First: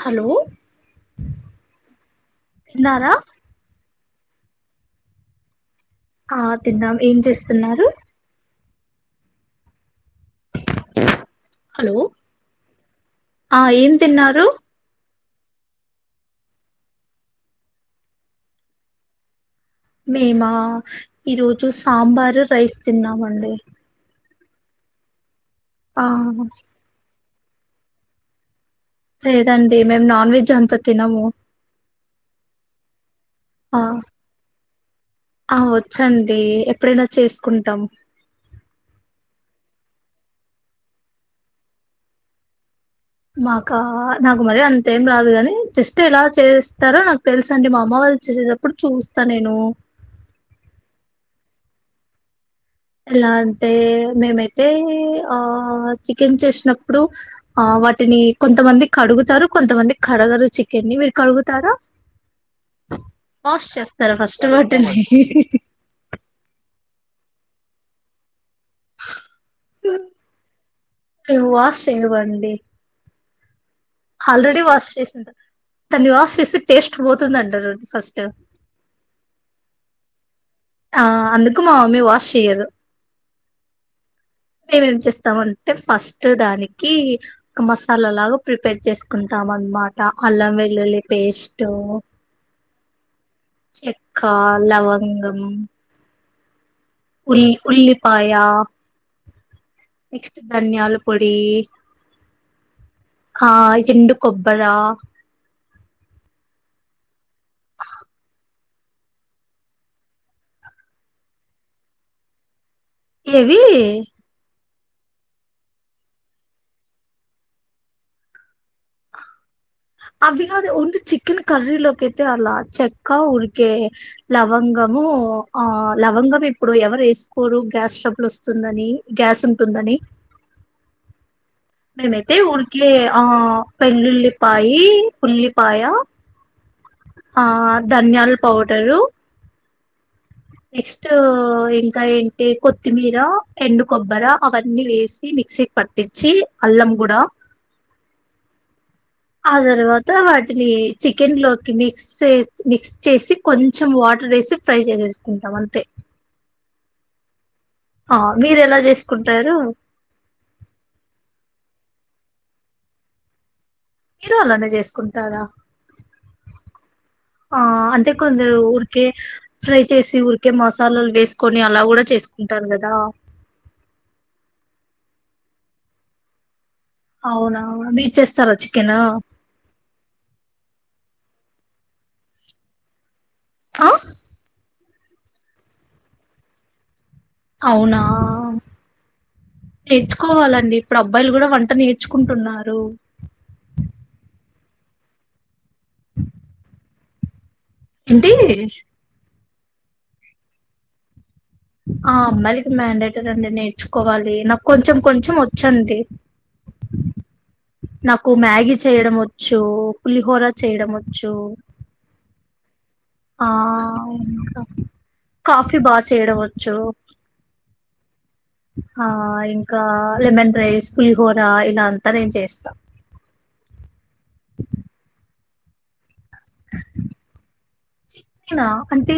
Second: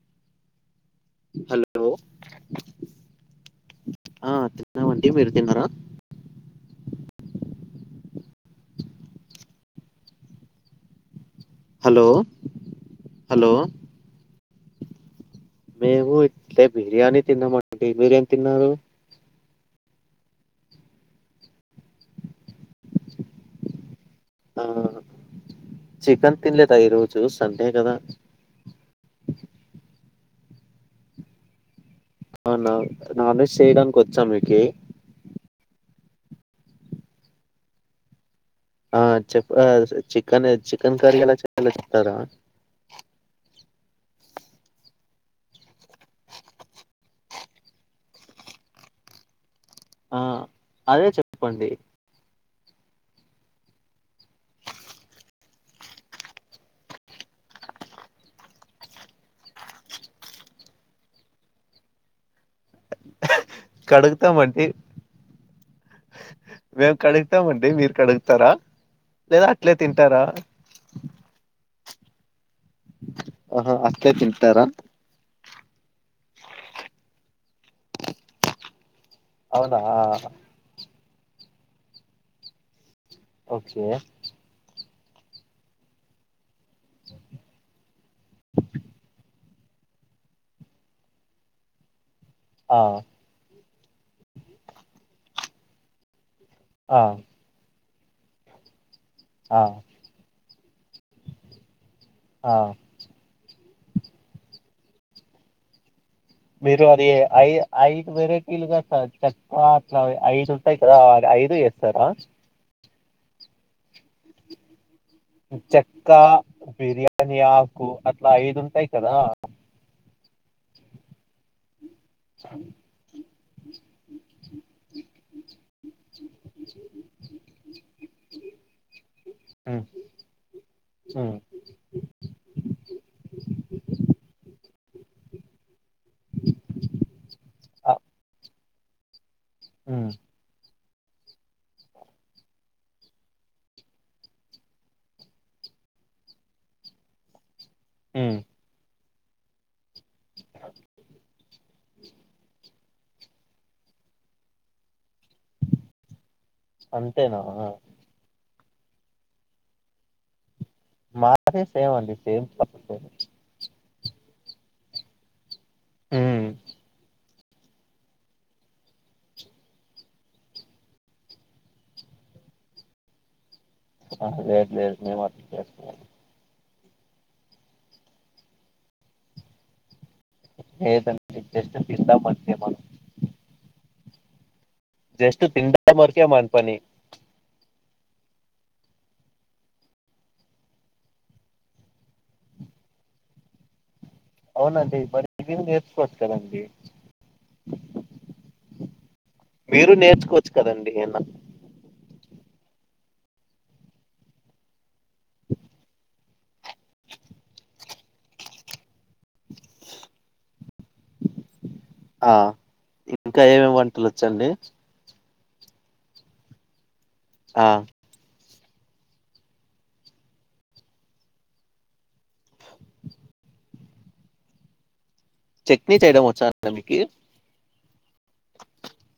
Hello hello తిన్నారా ఆ తిన్నాం అండి మీరు తిన్నారా ఆ తిన్నాం ఏం చేస్తున్నారు హలో హలో ఆ ఏం తిన్నారు అట్లే బిర్యానీ తిన్నామండి మీరేం తిన్నారు మేమా ఈరోజు సాంబారు రైస్ తిన్నామండి ఆ ఆ చికెన్ తినలేదా ఈరో చూ సండే కదా లేదండి మేము నాన్ వెజ్ అంత తినము అవునా నాన్ వెజ్ ఆ చేయడానికి వచ్చా మీకి ఆ వచ్చండి ఎప్పుడైనా చేసుకుంటాం ఆ చెప్పురా చికెన్ చికెన్ కర్రీ ఎలా చెయ్యాలో చెప్తారా నాకా నాకు మరి అంతేం రాదు కాని జస్ట్ ఎలా చేస్తారో నాకు తెలుస అండి మా అమ్మ వాళ్ళు చేసేటప్పుడు చూస్తా నేను ఆ అదే చెప్పండి ఎలా అంటే మేమైతే ఆ చికెన్ చేసినప్పుడు ఆ వాటిని కొంతమంది కడుగుతారు కొంతమంది కడగరు చికెన్ని మీరు కడుగుతారా వాష్ చేస్తారా ఫస్ట్ కడుగుతామండి వాటిని మేము కడుగుతామండి మీరు కడుగుతారా లేదా అట్లే తింటారా తేవండి ఆహా అట్లే తింటారా దన్ని వాష్ చేసి టేస్ట్ పోతుంది అంటరు ఫస్ట్ అవునా ఆ అందుకు మా మమ్మీ వాష్ చేయదు ఓకే మేమేం చేస్తామంటే ఫస్ట్ దాని కి ఆ మసాలా లాగా ప్రిపేర్ చేసుకున్ టాం అన్నమాట అల్లం వెల్లుల్లి పేస్టు ఆ చెక్కా లవంగం ఆ ఉల్లి ఉల్లి పాయా ఆ ధనియాల పొడి ఆ ఆ ఎండు కొబ్బరా మీరు అది ఐ ఐదు వెరైటీలుగా చెక్క అట్ల ఐదు ఉంటాయి కదా ఐదు ఏస్తారా ఏవి చెక్కా, బిర్యాని ఆకు, అట్లా ఐదుంటాయి కదా. అవి గాదు ఓన్లీ చికెన్ కర్రీలో కైతే అలా చెక్కా ఉరికే లవంగమూ ఆ లవంగం ఇప్పుడు ఎవరు ఏసుకోరు గ్యాస్ ట్రబుల్ వస్ స్తుందని గ్యాస్ ఉంటుందని. ఊ ఎ ఉరికే ఆ వెల్లుల్లిపాయీ, ఉల్లిపాయా ఆ ధనియాల్ పౌడరు. ఉమ్ నెక్స్ట్ ఆ ఇంకా ఏంటి కొత్తిమీరా, ఎండు కొబ్బరా, అవన్నీ వేసి మిక్సీకి పట్టిచ్చీ అల్లం గూడా. ఉమ్ ఆ తర్వాత్ త వాటినీ చికెన్ లోక్ మిక్స్ చే మిక్స్ చేసి కొంచెం వాటర్ ఏసి ఫ్రై చేసేస్ కుంటమంతే అంతేనా ఆ మీరు ఎలా చేసుకుంటారూ. మాది సేమ్ అండి సేమ్ ప్రాసెస్ ఏ మీరూ అలానే చేసుకుంటారా. ఉమ్ ఆ అంటే కొందరు ఉరికే ఫ్రై చేసి ఉరికే మసాలాలు వేసుకొని అలా కూడా చేసుకుంటారు కదా. ఆ లేదు లేదు మేం అట్ల చేసుకోం. అవునా అవున మీరు చేస్తారా చికెనా. లేద్ అండి జస్ట్ తింటాం అంతే మనం. ఆ జస్టు తినడం వరకే మన పనీ. అవునా. నేర్చుకోవాలండి ఇప్పుడు అబ్బాయిలు కూడా వంట నేర్చుకుంటున్నారు. అవునండి మరి మీరు నేర్చు కోవచ్చు కదా అండి. ఏంటీ మీరు నేర్చుకోవచ్చు కదండి అన్న ఆ అమ్మాయిలకి మ్యాండేటరీ అండి నేర్చుకోవాలి. నాకు కొంచెం కొంచెం వచ్చ అండి నాకు మ్యాగి చేయడం వచ్చూ, పులిహోర చేయడం వచ్చూ ఆ, ఇంకా ఏమేమి వంటలు వచ్చండి. కాఫీ బాగా చేయడంవచ్చూ. ఆ ఆ ఇంకా లెమన్ రైస్, పులిహోర ఇలా అంతా నేన్ చేస్తా. చట్నీ చెయ్య వచ్ చ్చా మీకి చట్నీనా అంటే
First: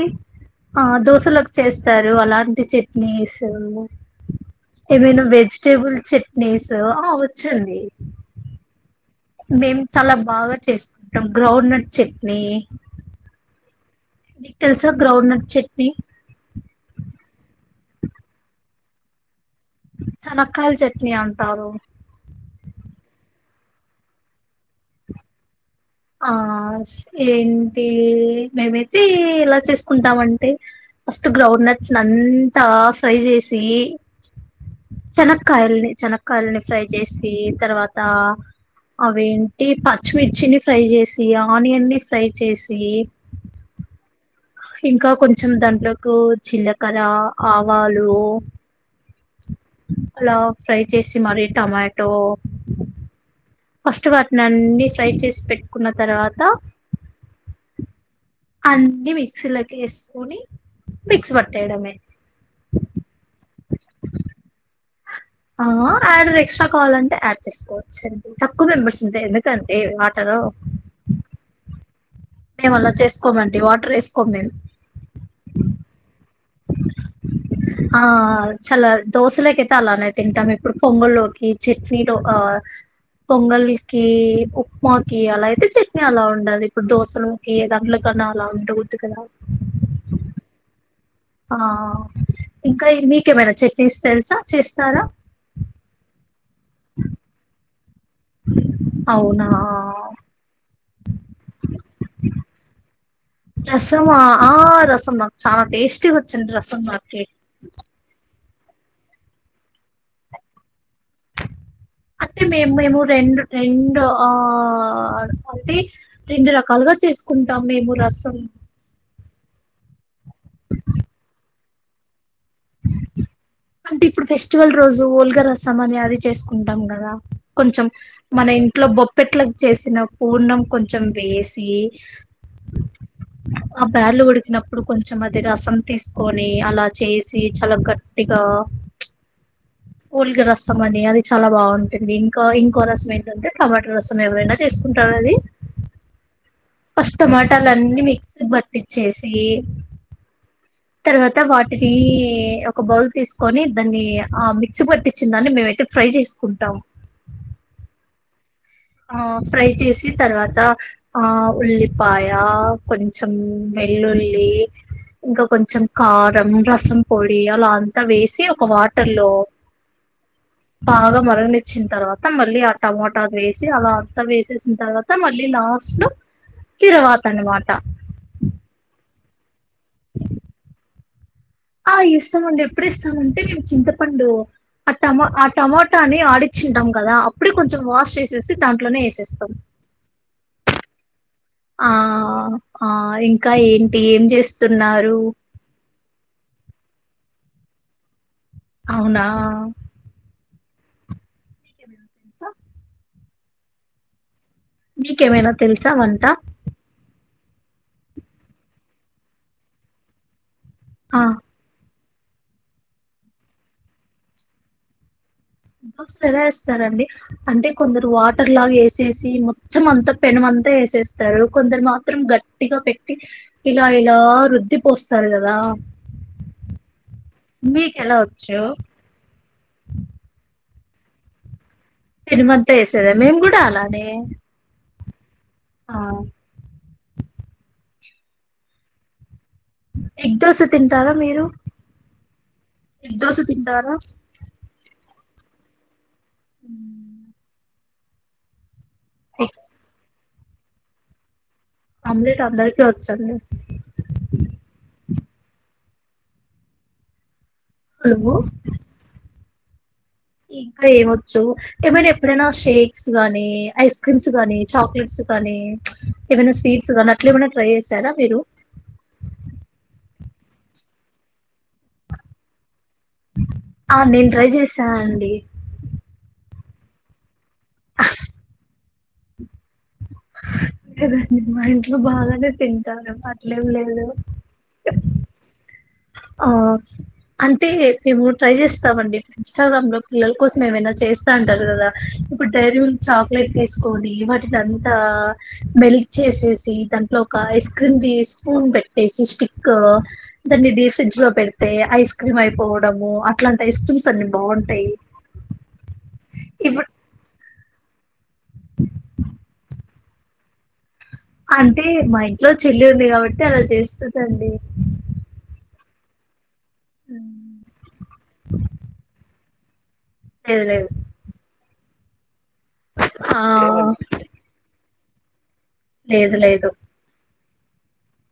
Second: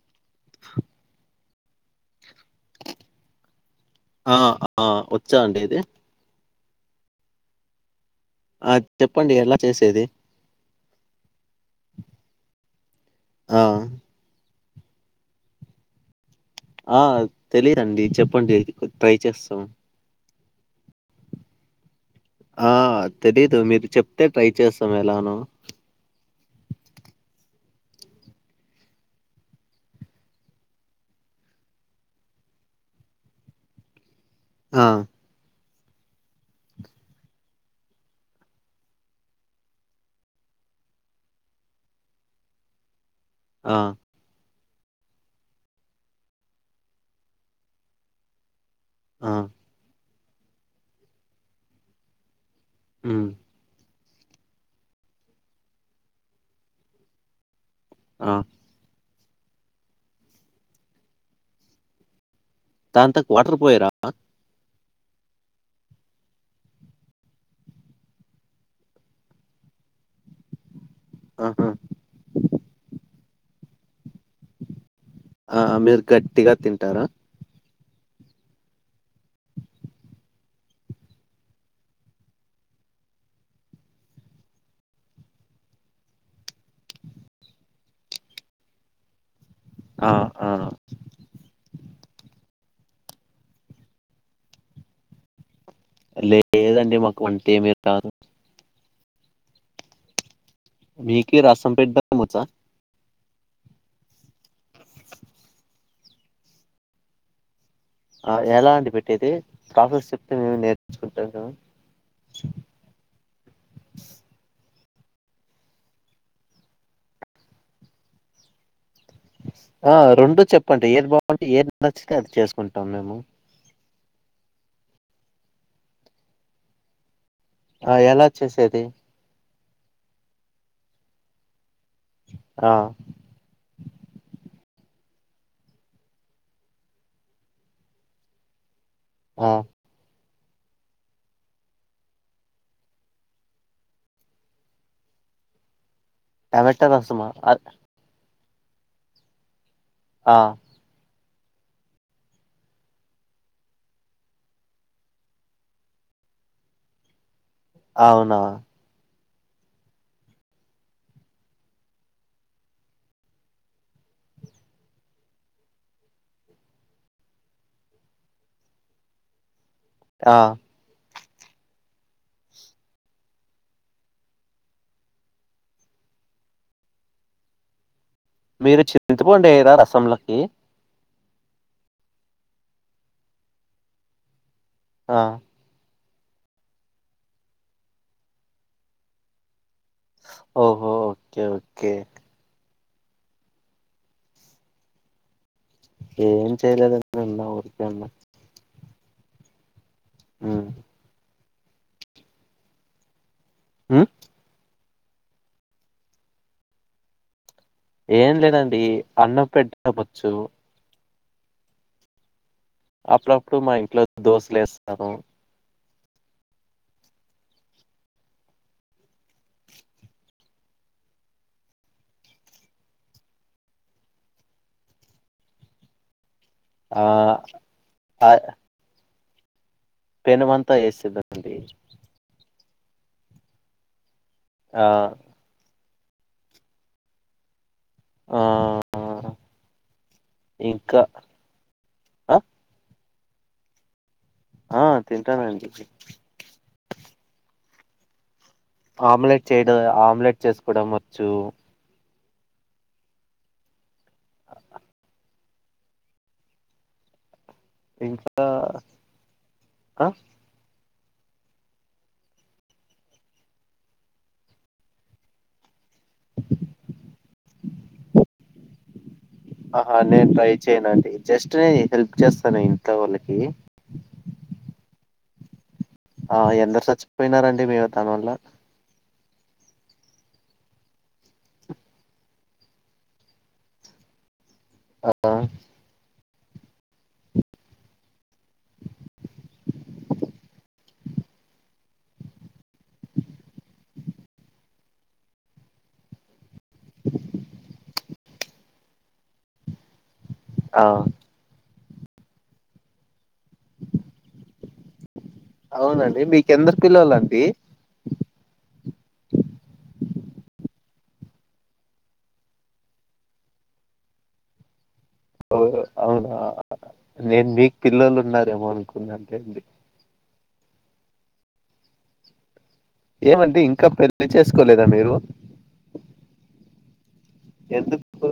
ఆ దోశలకు చేస్తారు అలాంటి చట్నీస్ ఆ ఆ ఆ ఏమైనా వచ్చా అండి ఇది వేజిటెబల్ చె నేసు ఆ వచ్చండి ఆ చెప్పండి ఎలా మేము చేసేది చాలా బాగా చేస్ మ గ్రౌండ్నట్ చట్నీ ఆ మీకు తెలుసా గ్రౌండ్నట్ చట్నీ ఆ తెలిదండి చెప్పండి ట్రై చేస్తాం చనక్కయలు చట్నీ అంటారు ఆ తెలీదు మీరు చెప్తే ట్రై చేస్తాం ఎలానో ఆ ఏంటి మేమైతే ఎలా చేసుకుంటామ అంటే ఫస్ట్ గ్రౌండ్నట్స్ అంతా ఫ్రై చేసి ఆ చన కాయల్ని చెనక్కయలని ఫ్రై చేసి తర్వాత అవేంటి పచ్చిమిర్చిని ఫ్రై చేసి ఆనియన్ని ఫ్రై చేసి ఆ ఇంకా కొంచెం దాంట్లోకి జీలకర్ర ఆవాలు ఆ అలా ఫ్రై చేసి మరి టమాటో మ్మ్ ఫస్ట్ వాటిని అన్ని ఫ్రై చేసి పెట్టుకున్న తర్వాత ఆ అంది పే మిక్సీలోకి వేసుకొని మిక్స్ పట్టేయడమే తాంతకు వాటర్ పోయరా ఆ యాడ ఎక్స్ట్రా కావాల అంటే యాడ్ చేసుకోవచ్చండి తక్కువ మెంబర్స్ ఉంటాయి ఎందుకంటే ఆటలో ఆహా మేము అలా చేసుకోమండి వాటర్ వేసు ఆ మీరు గట్టిగా తింటారా ఆ చాలా దోశలోకైతే అలానే తింటాము ఇప్పుడు పొంగల్లోకి చట్నీలో ఆ పొంగల్కి ఉప్మాకి అలా అయితే చట్నీ అలా ఉండాలి ఇప్పుడు దోశలోకి ఏ దాంలకన్నా అలా ఉండవద్దు కదా ఆ ఆ ఆ ఇంకా మీకేమైనా చెట్నీస్ తెలుసా చేస్తారా లేదండి మాకు వంటేమీ రాదు రాదు అవునా మీకి రాసంపేఠ ద మచ రసమా ఆ రసం మాకు చాలా టేస్టీ వచ్చిండి రసం మాకి ఎలా అంటిడి పెట్టేది ప్రాఫెస్ చెప్తే మే అంటే మేము మేము రెండు రెండు ఆ అంటే రెండు రకాలుగా చేసుకుంటాం మేము రసం ఆ రెండు చెప్పండి ఏది బాగుంటే ఏది నచ్చితే అది చేసుకుంటాం మేము అంటే ఇప్పుడు ఫెస్టివల్ రోజు ఉఓల్గా రసం అని అది చేసుకుంటాం కదా కొంచెం ఆ ఎలా మన చేసేది ఇంట్లో బొప్పెట్లకి చేసి పూర్ణం కొంచెం వేసి ఆ ఆ బర్లు కొడుకిిన ఇప్పుడు కొంచెం అది రసం తీసుకొని అలా చేసి చాలా ఘాట్ టిగా గా ఉల్గ రసం అండి అది చాలా బాగుంటుంది ఇంకా ఇంకో రసం ఏంటంటే టమాటా రసం ఎవరైనా చేసుకుంటారు అది టమాటా ఫస్ట్ రసమా ఆ టమాటాలు అన్నీ మిక్స్ పట్టిచేసి ఆ తర్వాత వాటిని ఒక బౌల్ తీసుకొని దాన్ని ఆ మిక్సీ పట్టిచ్చిన దాన్ని మేమైతే ఫ్రై చేసుకుంటాము అవునా ఆ ఫ్రై చేసి తర్వాత ఆ ఉల్లిపాయ కొంచెం వెల్లుల్లి ఇంకా కొంచెం కారం రసం పొడి అలా అంతా వేసి ఒక వాటర్ లో ఆ బాగా మరగనిచ్చిన తర్వాత మళ్ళీ ఆ టమమాటా వేసి సి అలా అంత వేసేసిన తర్వాత మళ్ళీ లాస్ట్ లొ తిరవాత అనమాట మీరు చింతపండు వేయరా రసంలోకి ఆ వేస్తామండి ఎప్పుడు వేస్తామంటే మేము చింతపండు ఆ టమాటా ఆ కాని ఆడిచింటాం కదా అప్పుడే కొంచెం వాష్ చేసేసి దాంట్లోనే వేసేస్తాం ఓహో ఒకే ఆ ఒకే ఆ ఇంకా ఏంటి ఏం చేస్తున్నారు ఏం చేయలేదు ఉన్నా ఊరికే ఉన్నా అవునా హ్మ్ ఎంత హ్మ్ మీకేమైన తెలుసా వంట ఏం లేదండి అన్నం పెట్టడంవచ్చు ఆ అప్పుడప్పుడు మా ఇంట్లో దోశలు వేస్తాను దోసెలు ఎలా వేస్తారండి అంటే కొందరు వాటర్ లాగా వేసేసి మొత్తం అంతా పెనుమంతా వేసేస్తారు కొందరు మాత్రం గట్టిగా పెట్టి ఇలా ఇలా రుద్ది పోస్తారు కదా ఆ మీకెలా ఆ వచ్చు పెనుమంతా వేసేదండి పెనుమంతా వేసేదా మేము కూడా అలానే ఆ ఆ ఆ ఆ ఎగ్ దోశ తింటారా మీరు ఆ ఎగ్ దోస తింటారా ఆ తింటానండి ఆమ్లెట్ ఎగ్ చేయడు ఆమ్లెట్ చేసుకోవడం వచ్చు ఆమ్లెట్ అందరికి వచ్చండి నువ్వు ఇంకా ఆ ఇంకా ఏమొచ్చు ఏమైనా ఎప్పుడైనా షేక్స్ గానీ ఐస్ క్రీమ్స్ గానీ చాక్లెట్స్ గానీ ఏమైనా స్వీట్స్ కానీ అట్లా ఏమన్నా ట్రై చేసారా మీరు ఆహా నేను ట్రై చేయను ఆండీ జస్ట్ హెల్ప్ చేస్తా నేన ఆ నేను ట్రై చేసా అండి ఆ ఎందరు చచ్చిపోయినారండి దాని వల్ల లేదండి మా ఇంట్లో బాగానే తింటారేమో అట్లేం లేదు ఆ ఆ అంటే మేము ట్రై చేస్తామండి ఇంస్టాగ్రామ్ లో పిల్లల కోసం ఏమైనా చేస్తా ఉంటారు కదా ఇప్పుడు డైరీ చాక్లెట్ తీసుకోండి వాటిని అంతా మెల్క్ చేసే జి దాంట్లో ఒక ఐస్ క్రీమ్ తీస్ స్పూన్ పెట్టేసి స్టిక్ తంది ఆ దీస్ పెడితే ఐస్ క్రీమ్ అయిపోవడము అట్లాంటి ఇవే క్రీమ్ అన్ని అన్నీ బాగుంటాయి అవునండి మీకెందరు ఇప్పుడు పిల్లలండి అంటే మా ఇంట్లో చెల్లి ఉంది కాబట్టి అలా చేస్తుందండి ఓ అవునా నేను మీకు పిల్లలు ఉన్నారేమో అనుకున్నా లెండి లేదు లేదు ఆ ఏమండి ఇంకా పెళ్లి చేసుకోలేదు ద మీరు లేదు లేదు ఎందుకు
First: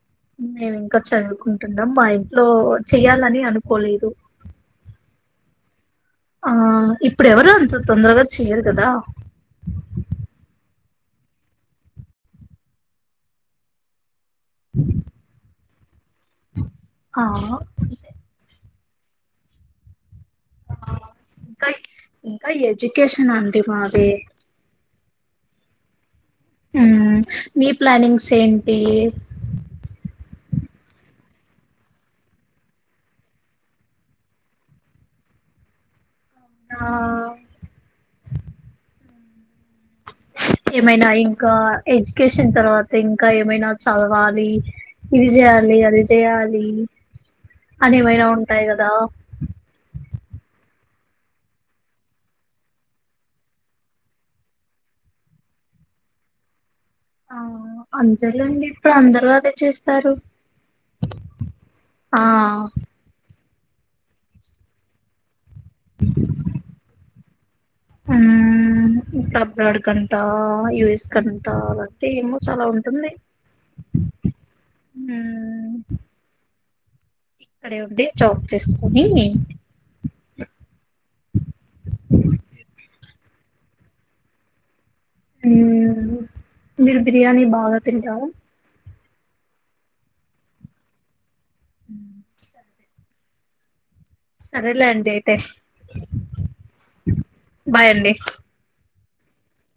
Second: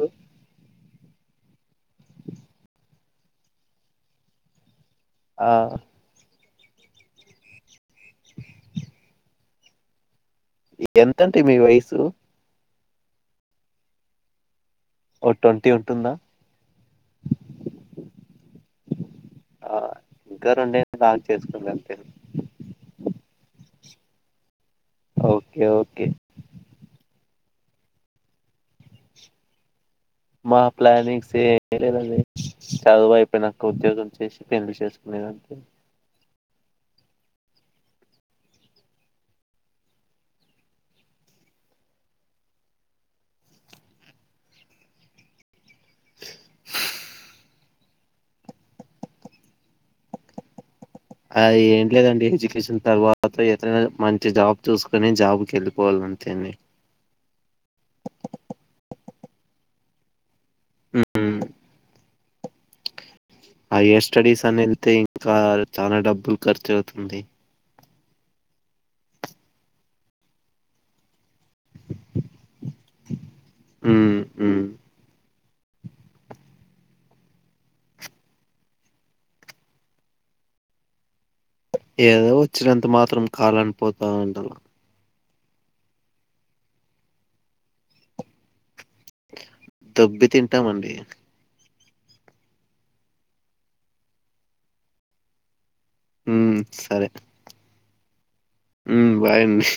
మేము ఇంకా చదువుకుంటున్నాం మా ఇంట్లో చెయాలని అనుకోలేదు ఆ ఆ ఇప్పుడెవరు అంత తొందరగా చెయరు కదా ఎంతంటే మీ వయసు ఓ ట్వంటీ ఉంటుందా ఆ ఆ ఇంకా రెండేళ్ళు ఆగి ఇంకా చేసుకోండి అంతే ఇంకా ఎడ్యుకేషన్ అండి మాక్ చే ఓకే ఓకే మీ ప్లానింగ్స్ ఏంటి మా ప్లానింగ్స్ ఏ లేదద చదువు అయిపోయినాక ఉద్యోగం చేసి పెళ్లు చేసుకునేదంతే ఆ ఏమైనా ఇంకా ఎడ్యుకేషన్ తర్వాత ఇంకా ఏమైనా చదవాలి ఇది చేయాలి లే అది చేయాలి అదివైనా ఉంటాయి కదా అ ఏం లేదండి ఎడ్యుకేషన్ తర్వాత ఎతనా మంచి జాబ్ చూసుకొని జాబ్కి వెళ్ళిపోవాలంతేని ఆ అంతేలెండి ఇప్పుడు అందరు అదే చేస్తారు ఉమ్, ఆ అయ్యర్ స్టడీస్ అని వెళ్తే ఇంకా చాలా డబ్బులు ఖర్చు అవుతుంది అబ్రాడ్ కంటా యూఎస్ కం త ఏమో చాలా ఉంటుంది ఉమ్ ఉమ్ ఇక్కడ ఉండే జాబ్ చేసుకుని ఏదో వచ్చినంత మాత్రం కాలని పోతా అంటలా మీరు బిర్యానీ బాగా తింటావు దొబ్బి తింటామండి సరేలేండి అయితే హ సరే బాయ్ అండి హమ్ బాయ్ అండి